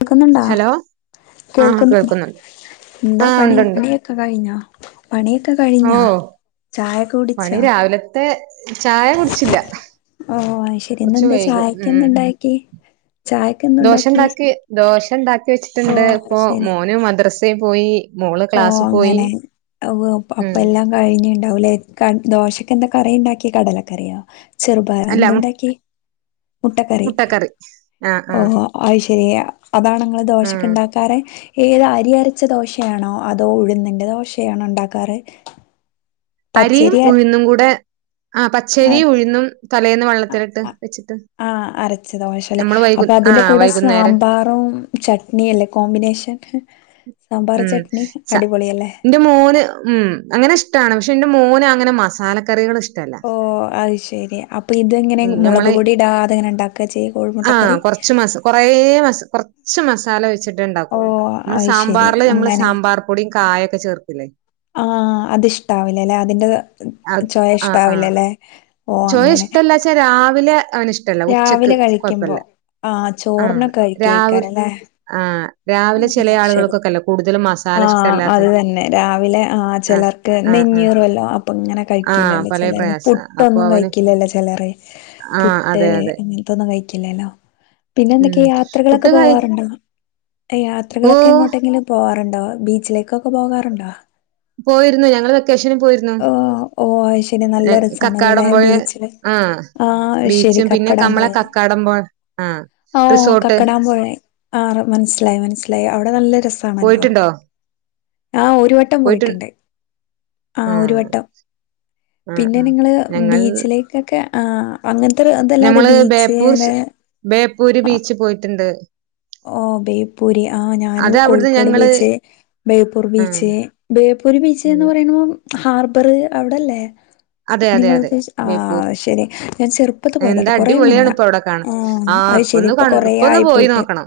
കേക്ക്ന്നിണ്ടാ hello ആഹ് കേൾക്കുന്നുണ്ടോ കേൾക്കുന്നുണ്ട് എന്താ ആഹ് പണി ഉണ്ട്ണ്ട് പണിയൊ ക്കെ കഴിഞ്ഞാ പണിയൊക്കെ കഴിഞ്ഞാ ഓഹ് ചായ കൂടി പണി രാവിലത്തെ ചായ കുടിച്ചില്ല കൊറച്ച് വൈകും ഉം [unintelligible] ക്കീ ചായ ദോശ ഇണ്ടാക്കി ദോശ ഉണ്ടാക്കി ഓ വെച്ചിട്ടുണ്ട് ഇപ്പൊ മോനു മദ്രസേ പോയി മോള് ഓഹ് ക്ലാസ് പോയി അങ്ങനെ വൊ അപ്പം ഉം എല്ലാം കഴിഞ്ഞുണ്ടാവുലേ ക ദോശക്കെന്താ കറിണ്ടാക്കിയേ കടലക്കറിയോ ചെറുപയറാ അല്ല മു എന്തുണ്ടാക്കി മുട്ടക്കറി ആഹ് ആഹ് ഓഹ്ഹോ അയ്ശെരിയ അതാണ് ഇങ്ങള് ആഹ് ദോശക്കിണ്ടാക്കാറ് ഏത് അരി അരച്ച ദോശയാണോ അതോ ഉഴുന്നിന്റെ ദോശയാണാ ഉണ്ടാക്കാറ് അരിയും പച്ചരി ഉഴുന്നുകൂടെ ആ അര പച്ചരിയും ഉഴുന്നും തലേന്ന് വെള്ളത്തിലിട്ട് ആ വെച്ചിട്ട് ആഹ് അരച്ച ദോശല്ലേ നമ്മള് വൈകു അപ്പൊ അതിന്റെ ആഹ് കൂടെ വൈകുന്നേരം സാമ്പാറും ചട്നില്ലേ കോമ്പിനേഷൻ സാമ്പാർ ഉം ചട്നി ച അടിപൊളിയല്ലേ എന്റെ മോന് ഉം അങ്ങനെ ഇഷ്ടാണ് പഷെ എന്റെ മോന് അങ്ങനെ മസാല കറികള് ഇഷ്ട ഓ അയ്ശെരി അപ്പൊ ഇതെങ്ങനെ ഉം നമ്മളെ മൊളക്പൊടിടാതെങ്ങനെ ഇണ്ടാക്ക ചെയ്യ കോഴിമുട്ടക്കറി കെറെ മസാ കൊറച്ച് മസാല വെച്ചിട്ട് ഓ ഇണ്ടാക്കുള്ളൂ നമ്മള് അത് ശരി സാമ്പാറ് റ് മ്മള് അങ്ങനെ സാമ്പാർ പൊടിയും കായൊക്കെ ചേർക്കില്ലേ ആഹ് അത് ഇഷ്ടാവില്ലല്ലെ അതിന്റെ അത് ചൊയ ആഹ് ആഹ് ഇഷ്ടാവില്ലല്ലേ ഓ ചോയ അങ്ങനെ ഇഷ്ടല്ലാച്ചാ രാവിലെ അവനിഷ്ട രാവിലെ കഴിക്കുമ്പോ ആഹ ആഹ് ചോറിനൊക്കെ രാവിൽ കയിക്കക്കാരല്ലേ ആഹ് രാവിലെ ചെല ശരി ആളുകൾക്കൊക്കെല്ലേ കൂടുതലും ആ മസാല ഇഷ്ടല്ലാത്തെ അത്‌തന്നെ രാവിലെ ആഹ് ചെലർ ആഹ് ആഹ് നെഞ്ഞീറല്ലോ അപ്പൊ ഇങ്ങനെ ആഹ് കയിക്കില്ലല്ലേ പലേ ചെലരൊന്നും പ്രയാസ അപ്പൊ പുട്ടൊന്നും അവന് കഴിക്കില്ലല്ലോ ചെലറ് ആഹ് പുട്ട് അതെ അതെ ങ്ങന തൊന്നും കയിക്കില്ലല്ലോ പിന്നെ ഉം എന്തൊക്കെയാ യാത്രകളൊക്കെ പുട്ട് കഴി പോവാറുണ്ടോ യാത്രകളൊക്കെ ഓഹ് എങ്ങോട്ടെങ്കിലും പോവാറുണ്ടോ ബീച്ചിലേക്കൊക്കെ പോകാറുണ്ടോ പോയിരുന്നു ഞങ്ങള് വെക്കേഷനിൽ പോയിരുന്നു ഓഹ് ഓഹ് അത് ശരി നല്ല രസാണല്ലോല്ലേ കക്കാടൻ പൊഴേ ബീച്ചില് ആഹ് ആഹ് ശരി ബീച്ചും പിന്നെ കക്കടാൻ കമ്മളെ പോയല്ലേ കക്കാടമ്പോഴ ആഹ് ഓഹ് കക്കടാൻ പോഴെ ആ മൻസ്സിലായി മൻസ്സിലായി അവിടെ നല്ല രസ ണല്ലോ പോയിട്ടുണ്ടോ ആഹ് ഒരുവട്ടം പോയിട്ട് പോയിട്ടുണ്ട് ആ ആഹ് ഒരുവട്ടം ആ പിന്നെ ആ നിങ്ങള് ഞങ്ങൾ ബീച്ചിലേക്ക് ക്കൊക്കെ ആഹ് അങ്ങൻത്തൊരു അതല്ലാതെ ഞമ്മള് ബേപ്പൂർ ബീച്ചേൽ സ് ബേപ്പൂര് ബീച്ചി പോയിട്ടുണ്ട് ഓഹ് ബേപ്പൂരി ആഹ് ഞാനു അത് അവിടുന്ന് കോഴിക്കോട് ഞങ്ങള് ബീച്ച് ബേപ്പൂർ ആ ബീച്ച് ബേപ്പൂര് ബീച്ച് എന്ന് ഉം പറയുമ്പോ ഹാർബറ് അവിടെല്ലേ അതെ അതെ അതെ നിങ്ങളുദേശി ബേപ്പൂർ ആഹ് ശെരി ഞാൻ ചെറുപ്പത്ത് എന്താ പോയതാട്ടെ കുറെ മുന്ന അടിപൊളിയാണ് ഇപ്പൊ അവിടെ കാണാൻ ആഹ് ആ അയ്ശെരി ഒന്ന് ക ഇപ്പൊ ഒന്ന് കൊറായായി പോയി പോയിട്ട് നോക്കണം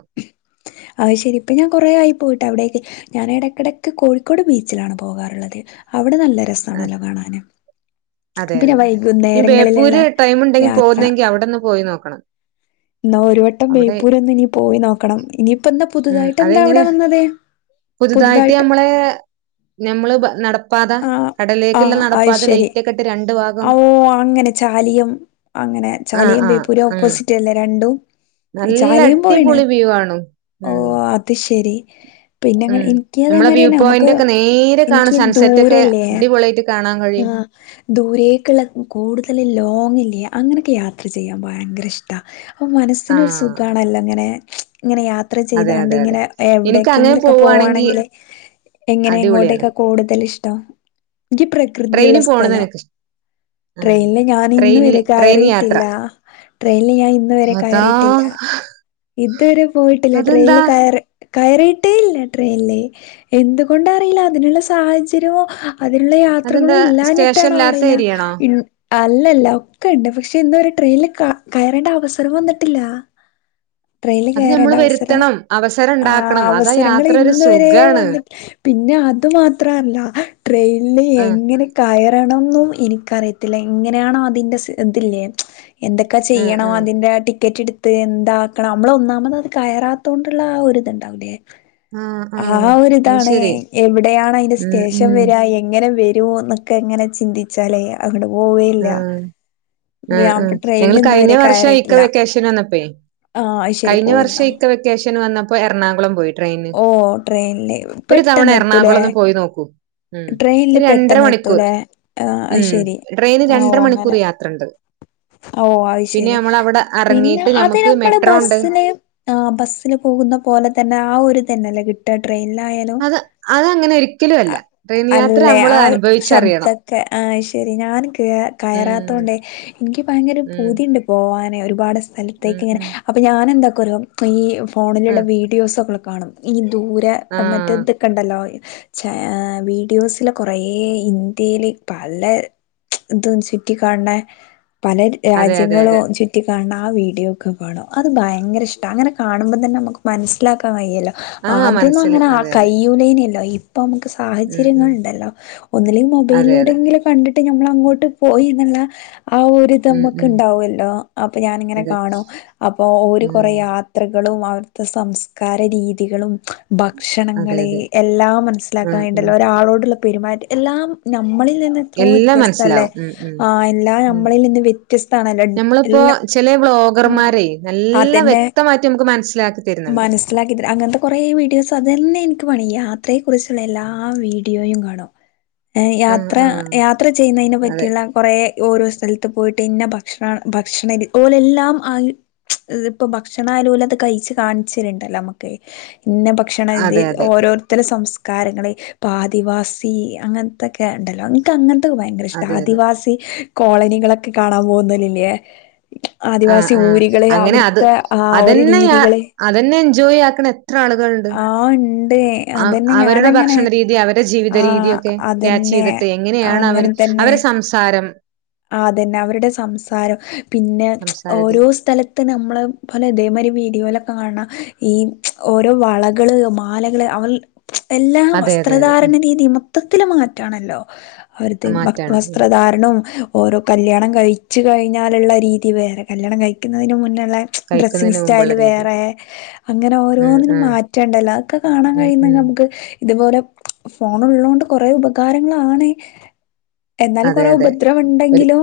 അയ്ശെരി ഇപ്പം ഞാൻ കുറെയായി പോയിട്ട് അവിടേക്ക് ഞാൻ ഇടയ്ക്കിടയ്ക്ക് കോഴിക്കോട് ബീച്ചിലാണ് പോകാറുള്ളത് അവിട നല്ല ആ, രസാണല്ലോ കാണാന് അതെ പിന്നെ അതെ ഈ വൈകുന്നേരങ്ങളിലുള്ള ബേപ്പൂര് ടൈമ്ണ്ടെങ്കിൽ യാത്ര പോകുന്നെങ്കിൽ അവിടെന്ന് പോയി നോക്കണം ന്നാ ഒരു വട്ടം അവിടെ ബേപ്പൂരന്നാ ഇനി പോയി നോക്കണം ഇനിയിപ്പ എന്താ ഉം പുതുതായിട്ട് എന്താ അതെങ്ങനെ അവിടെ വന്നത് പുതുതായിട്ട് ഞമ്മളെ ഞമ്മള് നടപ്പാത ആഹ കടലേക്കുള്ള നടപ്പാത അയ്ശരി ലൈറ്റൊക്കെ ഇട്ട് രണ്ട് ഭാഗം ഓ അങ്ങനെ ചാലിയം അങ്ങനെ ആഹ് ചാലിയം ആഹ് ബേപ്പൂര് ആഹ് ഓപ്പോസിറ്റ് അല്ലേ രണ്ടും ചാലിയം പോയിണ് ക്യൂ ആണ് ഉം ത് ശരി പിന്നെങ്ങനെ ഉം എനിക്ക് നമ്മളെ വ്യൂ അതേമാരിന്നെ നമുക്ക് പോയിന്റ് ഒക്കെ എനിക്ക് ദൂരല്ലേ [unintelligible] കാണ ഇആഹ് ദൂരേക്ള്ള കൂടുതൽ ലോങ്ല്ലേ അങ്ങനെയൊക്കെ യാത്ര ചെയ്യാൻ ഭയങ്കര ഇഷ്ട അപ്പോൾ മനസ്സിനൊരു ആഹ് സുഖണല്ലോ ഇങ്ങനെ ഇങ്ങനെ യാത്ര അതെ ചെയ്താണ്ട് അതെ അതെ ഇങ്ങനെ എനിക്ക് അങ്ങനെ എവിടെക്കെങ്കിലും ക്കാ പോവാണെങ്കി പോവാണെങ്കിൽ എങ്ങനെ അടിപൊളിയാണ് എങ്ങോട്ടെക്ക കൂടുതൽ ഇഷ്ടം എനിക്ക് പ്ര ട്രെയിന് പോണന്നാ എനക്ക് ട്രെയിനില് ഞാൻ ഇന്ന് വരെ ട്രെയിൻ യാത്ര കയറിയിട്ടില്ല ട്രെയിനിൽ ഞാൻ ഇന്ന് വരെ അതാ കയറിയിട്ടില്ല ഇതുവരെ പോയിട്ടില്ല അതെന്താ ട്രെയിനിൽ കയറി കയറിയിട്ടേ ഇല്ല ട്രെയിനില് എന്തുകൊണ്ട അറിയില്ല അതിനുള്ള സാഹചര്യമോ അതിനുള്ള അതെന്താ യാത്രകളും സ്റ്റേഷൻ ഇല്ലാഞ്ഞിട്ടാണോ ഇല്ലാത്ത അറിയില്ല ഏരിയാണോ ഇ അല്ലല്ല ഒക്കെ ഉണ്ട് പക്ഷേ ഇന്ന് വരെ ട്രെയിനിൽ കയറേണ്ട അവസരം വന്നിട്ടില്ല. ട്രെയിനിൽ അത് ഞമ്മള് കയറണ്ട അവസരം വരുത്തണം അവസരം ആ ഉണ്ടാക്കണം അതാ അവസരങ്ങൾ യാത്ര ഒരു ഇന്ന വരെ സുഖാണ് വന്നി പിന്നെ അതു മാത്രമല്ല ട്രെയിനിൽ ആഹ് എങ്ങനെ കയറണംന്നും ഇനിക്കറിയത്തില്ല ഇങ്ങനെയാണോ അതിന്റെ [unintelligible] ഇതില്ലേ എന്തൊക്കെ ആഹ് ചെയ്യണം ആഹ് അതിന്റെ ടിക്കറ്റ് എട്ത്ത് എന്താ കണം നമ്മള ഒന്നാമത് അത് കയറാത്ത കൊണ്ടുള്ള ആ ഒരുത്ണ്ടാവുലേ ആ അത് ഒരിതാണ് ശരി. എവിടെയാണ് അതിന്റെ ഉം സ്റ്റേഷം ഉം. വര എ എങ്ങനെ വരുന്നൊക്കെ എങ്ങനെ ചിന്തി ച്ചാലേ അങ്ങട് ആ പോവേല്ല ആ ഞാൻ ട്രെയിനിൽ ഇന്ന് വരെ കയറിയിട്ടില്ല. [unintelligible] വന്ന പേ ആഹ് അയ്ശരി കഴിഞ്ഞ പോയിരുന്നോ വർഷം ഇക്ക വെക്കേഷന് വന്നപ്പോ എറണാകുളം പോയി ട്രെയിന് ഓ ട്രെയിനില് ഒരു തവണ പെട്ടെന്ന് എത്തൂലേ എറണാകുളംന്നും പോയി നോക്കൂ. ഉം ട്രെയിനില് രണ്ടര പെട്ടെന്ന് മണിക്കൂർ എത്തൂലേ ആഹ് അത് ഉം ശരി ട്രെയിന് രണ്ടര മണിക്കൂർ യാത്ര ഉണ്ട്. ഓ അത് ശരി പിന്നെ എറങ്ങിയിട്ട് അത് ഞമ്മക്ക് നമ്മള് മെട്രോ ഉണ്ട്. ബസ്ന് ആ ബസിൽ പോകുന്ന പോലെ തന്നെ ആ ഒരു തന്നെല്ല കി ട്ട ട്രെയിനിലായാലും അത് അതങ്ങനെ ഒരിക്കലും അല്ല. ട്രെയിൻ യാത്ര അല്ലേ നമ്മള് ആ ശബ്ദ അനുഭവിച്ചറിയണം. അഹ് ശരി ഞാൻ ക ഉം കയറാത്തതോണ്ടേ ഇനിക്ക് ഭയങ്കര ഉം പൂതിയുണ്ട്. പോവാനെ ഒരുപാട് ഉം സ്ഥലത്തേക്ക് ഇങ്ങനെ ഉം. അപ്പൊ ഞാനന്താക്കുറിയേ പ്പ ഈ ആ ഫോണിലുള്ള വീഡിയോസൊക്കെ കാണും ഈ ദൂരെ ആ. മറ്റത് കണ്ടല്ലോ [unintelligible] വീഡിയോസൽ കുറേ ഇന്ത്യയില് പല ഇത് ചുറ്റി കാണ് ണ പല അതെ അതെ രാജ്യങ്ങളും അതെ. ചുറ്റികാണ് ണ ആ വീഡിയോ ഒക്കെ വേണം അത് ഭയങ്കരഷ്ടണ്. അങ്ങനെ കാണുമ്പം തന്ന നമുക്ക് മനസിലാക്കൻ വയ്യല്ലോ ആ ആദ്യംന്നും മനസ്സില് അങ്ങനെ ആ അതെ അതെ. കയ്യൂലേനല്ലോ ഇപ്പൊ നമുക്ക് ഉം ഉം. സാഹചര്യങ്ങൾണ്ടല്ലോ ഒന്നിലും അതെ അതെ. മൊബൈലിലൂടെയങ്കിലും കണ്ടിട്ട് ഞമ്മൾ അങ്ങോട്ട് പോയിന്നുള്ള ആ ഒരുത് ഇത് ഉം ഉം അമ്മക്ക്ണ്ടാവല്ലോ അപ്പൊ ഞാനിങ്ങനെ അതെ. കാണും അപ്പൊ ഒരു ഉം. കൊറേ യാത്ര യാത്രകളും അവിടുത്തെ സംസ്കാര രീതികളും അതെ ഭക്ഷണങ്ങള് അതെ. എല്ലാം മനസ്സിലാക്കാൻ ആഹ് വേണ്ടില്ല ആഹ്. ഒരാളോടുള്ള പെരുമാറ്റം എല്ലാം നമ്മളിൽ നിന്ന് എത്രോ എല്ലാം വ്യത്യസ്ത അല്ലേ മനസ്സിലാവും. ഉം ഉം ആ എല്ലാ ഉം. നമ്മളിൽ നിന്ന് വ്യത്യസ്ത ആണല്ലോ എല്ലാം ചേലെ ബ്ലോഗർമാരെ നല്ല വ്യക്തമായിട്ടി നമുക്ക് മനസ്സിലാക്കി തരുന്നുണ്ട്. മനസ്സിലാക്കിതരാ അങ്ങനത്തെ കുറേ വീഡിയോസ് അതു തന്നെ എനിക്ക് പണി യാത്രയെക്കുറിച്ചുള്ള എല്ലാ വീഡിയോയും കാണും. ആഹ് യാത്ര ആഹ്. യാത്ര ചെയ്യുന്നതിനെ അതെ. പറ്റിയുള്ള കുറേ ഓരോ സ്ഥലത്ത് പോയിട്ട് ഇന്നെ ഭക്ഷണ ഭക്ഷണ രി ഓലല്ലാം ആ ഇ ഇപ്പോ ഭക്ഷണാലൂലത് കഴിച്ചു കാണിച്ചിരണ്ടല്ലോ നമ്മുക്ക് ഓക്കെ പിന്നെ ഭക്ഷണം ഇത് അതെ അതെ. ഓരോ ഇത്തരം സംസ്കാരങ്ങൾ ഇപ്പോൾ ആദിവാസി അങ്ങനത്തൊക്കെ ഉണ്ടല്ലോ അങ്ങനത്തെക്കെ ഭയങ്കര ഇഷ്ട അതെ അതെ. ആദിവാസി കോളനികളൊക്കെ കാണാൻ പോകുന്ന ലില്ലേ ആദിവാസി ആ ഊരുകള് അങ്ങനെ അത് അവിടുത്തെ ആ ഒരു അതന്നെ ഞ രീതികള് അതെന്നെ എൻജോയ് ആക്ക്ണ അ ആളുകൾ ഉണ്ട് ആ ഉണ്ട് അതന്നെ അവരുടെ ഞാനങ്ങനെ ഭക്ഷണരീതി അവരുടെ ജീവിത ആ രീതിക്കെ ക്യാച്ച് അതന്നെ ചെയ്തിട്ട് എങ്ങനെയാണ് അവര് അവരെ സംസാരം ആതന്നെ അവരുടെ സംസാരം പിന്നെ സംസാര ഓരോ രീതി. സ്ഥല ക്ക നമ്മള് പോലെ ഇതേ മരി വീഡിയോയിലൊക്കെ കാണ ഈ ഓരോ വളകള് മാലകള് അവൾ എല്ലാം അതെ അതെ അതെ. ഉം. വസ്ത്രധാരണ രീതി മൊത്തത്തില് മാറ്റാണല്ലോ അവര്തിം വ മാറ്റാണ്. ഉം. വസ്ത്രധാരണും ഓരോ കല്യാണം കഴിച്ച് കഴിഞ്ഞാല്ള്ളെ രീതി വേറെ കല്യാണം കഴിക്കുന്നതിന് മുന്നെ ള്ളെ ഡ്രെസ്സിങ് കഴിക്കുന്നതിന് മുമ്പുള്ള സ്റ്റൈല് രീതി. വേറെ അങ്ങനെ ഉം ഓരോന്നിനും ആഹ്. മാറ്റാണ്ടല്ലോ അതൊക്കെ കാണാൻ ഉം കഴിയുന്നെനെ ഉം. നമുക്ക് ഇതുപോലെ ഫോൺ ഉളോണ്ട് കുറെ ഉപകാരങ്ങളാണ് എന്നാലും അതെ കുറെ അതെ. ഉപദ്രവം ഒരു ഉണ്ടെങ്കിലും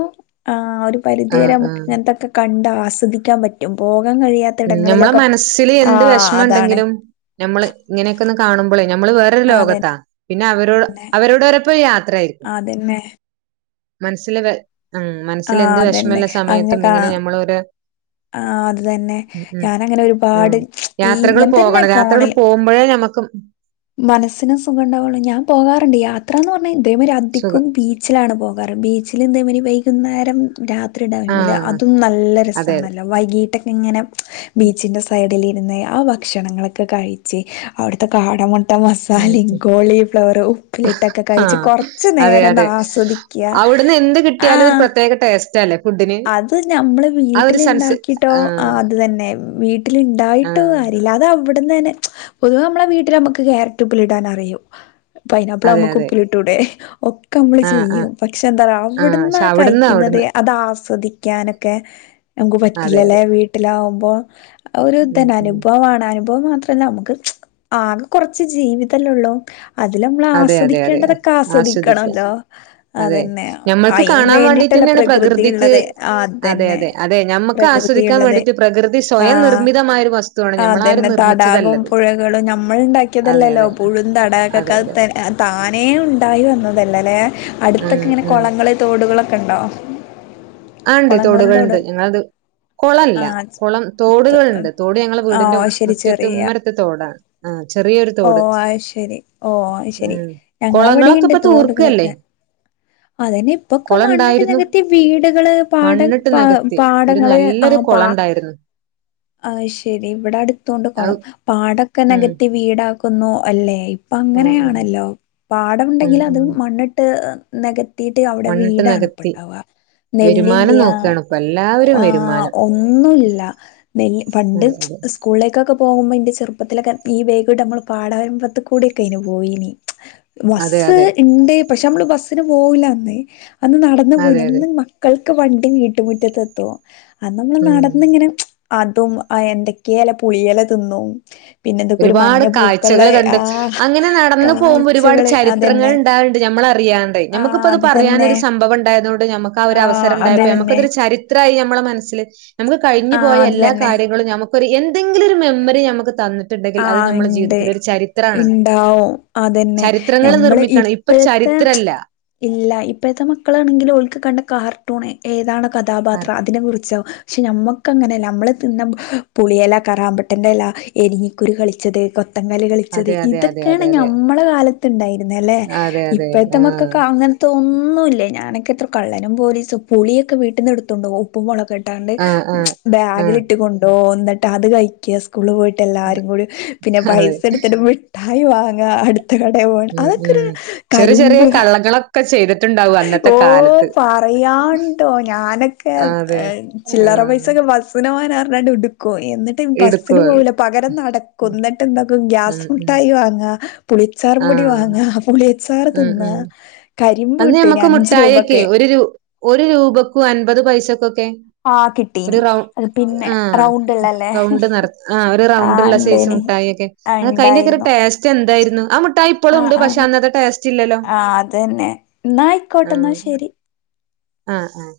ആഹ് ഒരു പരിധി വരെ ആഹ് നമ്മക്ക് ആഹ്. ഇതൊക്കെ കണ്ട് ആസ്വദിക്കാൻ പറ്റും പോകാൻ കഴിയാ ഉം ഞമ്മളെ മനസ്സില് എന്ത് വെഷ്മം അതാണ് ഇണ്ടെങ്കിലും നമ്മള് ഇങ്ങനെയൊക്കെ ഒന്ന് കാണുമ്പോളേ നമ്മള് വേറൊരു ലോകത്താ അതന്നെ പിന്നെ അവർ അവരോട് അവരോടരപ്പ യാത്ര ആയിരിക്കും അതന്നെ മനസ്സില് വെ ഉം ആ മനസ്സില് എന്ത് വിഷമെള്ള സമയത്തും കാ ഇങ്ങനെ ഞമ്മളൊരോ ആഹ് അതന്നെ ഞാന അങ്ങനെ ഉം. ഒരുപാട് ഈ യാത്രകള് ഇങ്ങനെ തന്നെ പോകണം. ഫോണ് യാത്രകള് പോകുമ്പഴേ ഞമ്മക്ക് മനസ്സിന് സുഖംണ്ടാവണം, ഞാം പോകാറ്ണ്ട് യാത്ര എന്ന് പറഞ്ഞാ ഇതെ മാരി അധിക്കും സുഖം ബീ ച്ചിലാണ് പോകാറ് ബീച്ചില് ഇതേമാരി വൈകുന്നേരം രാത്രി ടൈമില് ആഹ് അതും നല്ല അതെ അതെ. രസമാണല്ലോ വൈകീട്ടെക്കെ ഇങ്ങനെ ബീച്ചിന്റെ സൈഡില്. ഇര്ന്ന്‌ ആഹ് ഭക്ഷണങ്ങളൊക്കെ കഴി ച്ച് അവിട്ത്തെ കാട മു ഇട്ട ഉം മസാലിം ഉം. കോളി ഫ്ലവറ് ഉപ്പിലിട്ടൊക്കെ കഴിച്ച് കുറച്ച് നേരം ആസ്വദി അവിട്ന്ന് എന്ത് കിട്ടിയാലും ഒരു പ്രത്യേക ടേസ്റ്റ് അല്ലേ അത് നമ്മള് വീട്ടില്ണ്ടാക്കിട്ടോ ആഹ് അത് തന്നെ വീട്ടില് ഉണ്ടായിട്ടോ ആഹ്. കാരല്ല്യ അതാ ഇവിട്ന്നന്നെ പൊതുവേ നമ്മളെ വീട്ടിൽ നമുക്ക് കരറ്റ് ഉപ്പിലിടാൻ അറിയും പൈനപ്പിള് അതെ ആവുമ്പോ അതെ. ഉപ്പില് ട്ടുടെ ഒക്കെ നമ്മള് ആഹ് ആഹ്. ചെയ്യും പക്ഷെ എന്താ ആഹ് അവിട്ന്നാ പക്ഷെ അവിടുന്ന് കഴിക്കുന്നത് അവിടുന്ന് അതാ സ്വദിക്കാനൊക്കെ നമക്ക് അതെ പറ്റില്ലല്ലേ അതെ വീട്ടിലാവുമ്പോ ഒരു ഉം തെനെ ഉം അനുഭവാണ് അനുഭവം ന്ന് പറ് തന്നെ നമുക്ക് ആകെ കുറച്ച് ജീവിതല്ലെ ഒള്ളൂ അതിൽ നമ്മൾ അതെ അതെ അതെ ആസ്വദിക്കേണ്ടതൊക്കെ ആസ്വദിക്ക ആസ്വദിക്കണല്ലോ അതന്നെ അയ്ന് വേണ്ടി പിന്നെണ് പ്രകൃതിക്ക് അതെ ആഹ് അതെ അതനെ അതെ അതെ ഞമ്മക്ക് ആസ്വദിക്കാൻ പ്രകൃതിയ്ള്ളത് വേണ്ടിട്ട് പ്രകൃതി സ്വയം ആഹ് നിർമ്മിതമായ ഒരു വസ്തുവാണ് ആഹ് ഞമ്മൾ ആരും അതന്നെ തടാകവും നിർമ്മിച്ചതല്ലത് പുഴകളും ഞമ്മൾ അതെ ഉണ്ടാക്കിയതല്ലല്ലോ അതെ പുഴും തടാക അതെ അതെ ക്കക്കെ അഹ് താനേ ഉണ്ടായി വന്നതല്ലേ ല്ലെ ഉം അട്ത്തൊക്കെ ഇങ്ങനെ ഉം കുളങ്ങള് തോടുകളൊക്കെ ഇണ്ടോ ആഹ് ഇണ്ട് തൊട്കള്ണ്ട് ഇങ്ങള്ത് കുളല്ല ആഹ് കുളം തോടുകളുണ്ട് തോട് ഞങ്ങൾ ആഹ് വീടിന്റെ ഓ ശരി മുറ്റത്ത് ചെറിയ ഉമ്മരത്ത് തോടാ ഓ അഹ് ശരി ഓ അഹ് ശെരി ഉം കുളങ്ങളൊക്കെ ഞങ്ങളവിടിണ്ട് ഇപ്പൊ തൂർക്കല്ലേ തോടുകളൊക്കെ അതനെ ഇപ്പൊക്കെ കുളം മണ്ണിട്ട് ഉണ്ടായിരുന്നു നെകത്തി വീട്കള് പാടൻ മണ്ണിട്ട് പാ നികത്തി ഒരു പാടങ്ങള് നല്ലൊരു ആഹ് പാ കുളം ഉണ്ടായിരുന്നു ആഹ് ശരി ഇവിടെ അട്ത്തുണ്ട് അത് കൊളം പാടൊക്കെ ഉം. നെകത്തി വീടാ കുന്നു അല്ലേ ഇപ്പ ഉം അങ്ങനെ ഉം ണെല്ലോ. ഉം പാടംണ്ടെങ്കില് അത് ഉം. മണ്ണിട്ട്. നെകത്തീട്ട് അഹുടെ മണ്ണിട്ട് വീടാണ് നികത്തി. ഇപ്പണ്ടാവ. വരുമാനം നെല്ലില്ലിയ നോക്കാണ് ഇപ്പൊ എല്ലാവരും ആഹ വരുമാനം. ഒന്നുല്ല നെല്ല് പണ്ട്. അതെ അതെ. സ്കൂളിലേക്കൊക്കെ പോകുമ്പ ഇന്റെ ചെറുപ്പത്തിലക്കെ ഈ വൈകിട്ട് നമ്മൾ പാടവരമ്പത്ത് കൂടെക്കെനി പോയി നി അതെ ബസ്സ് അതെ. ഇണ്ട് പക്ഷെ നമ്മള് ബസ്സിന് പോവുല്ല അന്ന് അന്ന് നടന്ന് അതെ പോയിന് അതെ. ഇന്ന് മ മക്കൾക്ക് വണ്ടി വീട്ട് മുറ്റത്ത് എത്തും അന്ന് നമ്മള് ഉം. നടന്നിങ്ങനെ. അതും എന്തൊക്കെ ല്ലെ പുളിയല തിന്നും. പിന്നെ എന്തൊക്കെ ഒരു ഒരുപാട് മഞ്ഞ പൂക്കള കാഴ്ചകള് കണ്ട് ആ അങ്ങനെ നടന്നു പോകുമ്പോ ഒരുപാട് കാഴ്ചകള് ചരിത്രങ്ങൾ അതന്നെ ണ്ടാകല്ണ്ട് ഞമ്മളറിയാ ണ്ട് ആ ഞമ്മക്ക്ത്പ്പൊ അത് തന്നെ പറയാനൊര് സംഭവണ്ടായതോണ്ട് ഞമ്മക്ക് ആ ഒരു അവസരം അത് ണ്ടായപ്പൊ തന്നെ ഞമ്മക്കതൊരു ചരി ത്രായി ഞമ്മളെ മനസ്സില് നമ്മക്ക് കഴിഞ്ഞു ആ പോയ അത് എല്ലാ തന്നെ കാര്യങ്ങളും ഞമ്മ ക്കൊര് എന്തെങ്കിലൊര് മെമ്മറി ഞമ്മക്ക് തന്ന് ട്ട്ണ്ടെങ്കിൽ അത് ആഹ് ഞമ്മളെ ഇണ്ട് ജീവിതത്തില് ഒരു ചരിത്രാണ് ഇണ്ടാവും അതന്നെ ചരിത്രങ്ങൾ ഞമ്മള് നിർമ്മിക്കണം ഈ ഇപ്പൊ ഇപ്പഴത്തെ ചരിത്രല്ല ഇല്ല ഇപ്പഴ്ത്തെ മക്കളാണെങ്കിലോ ഓൽക്ക് കണ്ട കാർട്ടൂണ് ഏതാണ് കഥാപാത്രം അതിനെ കുറിച്ചാവും പക്ഷെ ഞമ്മക്കങ്ങനല്ല നമ്മള് തിന്ന പുളിയെല കറാമ്പട്ടെന്റെല എരിഞ്ഞി കുരു കളിച്ചത് കൊത്തങ്കല്ല് കളിച്ചത് അതെ അതെ അതെ അതെ ഇതൊക്കെണ് അതെ. ഞമ്മ മ്മളെ കാലത്ത്ണ്ടായിര്ന്ന ലെ അതെ, അതെ. ഇപ്പഴ്ത്തെ ആഹ്. മക്കക്ക് അങ്ങൻ തൊന്നുല്ല ഞാനൊക്കെ എത്ര കള്ളനും പോലീസും പുളിയൊക്കെ വീട്ട്ന്ന് ഇട്ത്തൊണ്ടോവും ഉപ്പും മൊളകുട്ടാണ്ട് ആഹ്, ആഹ്. ആഹ്. ബാഗിലിട്ട് കൊണ്ടോവും ന്ന്ട്ട് അത് കഴിക്ക സ്കൂള് പോയിട്ടെല്ലാ രും കൂടി പിന്നെ അതെ. പൈസ ഇട്ത്ത്ട്ട് മിട്ടായി വാങ്ങ അട് ത്ത കടേ പോണ് ഉം, ഉം. അതൊക്കൊരു ചെറിയ ചെറിയ കരിമ്പ് കള്ളങ്ങളൊക്കെ ചെയ്തിട്ടുണ്ടാവും അന്നത്തെ ഓ കാലത്ത്. പറയാണ്ടോ ഞാനൊക്കെ അതെ. ചില്ലറ ആഹ്. പൈസക്കെ ബസ്സ്ന് പോകാനാർഞ്ഞാണ്ട് ട്ക്കും എന്നിട്ട് ബസ്സിന് എടുക്കും അത്. പോവൂല പകരം നടക്കും ന്ന് ന്ന്ട്ടെന്താക്കും ഉം, ഗ്യാസ് ഉം. മുട്ടായി വാങ്ങാ പുളിയച്ചാറുമ്പൊടി ആഹ്. വാങ്ങാ പുളി സാർ തിന്ന കരിമ്പ് കിട്ടേനി നമ്മക്ക് അഞ്ച് മിട്ടായിയൊക്കെ രൂപക്ക് ഒരു രൂ ഒരു രൂപക്കും അൻപത് പൈസക്കൊക്കെ ആഹ് ഒരു കിട്ടീനി റൗ അത് പിന്നെ ആഹ് റൗണ്ട്ള്ളല്ലേ റൗണ്ട് നെറ ആ ഒരു ആഹ് റൗണ്ട്ള്ള സെയ്സ് ഇണ്ടേനി മുട്ടായിക്കെ ആഹ് അതൊക്ക അയിന്റൊക്കൊരു ഇണ്ടായിരുന്നു ടേസ്റ്റ് എന്തായിരുന്നു ആ മുട്ടായി ഇപ്പളും ആഹ് ണ്ട് പക്ഷെ ആഹ് അന്നത്തെ ടേസ്റ്റ്ല്ലല്ലോ ആഹ് അതെന്നെ ന്നായി ആഹ് ആഹ് ആഹ്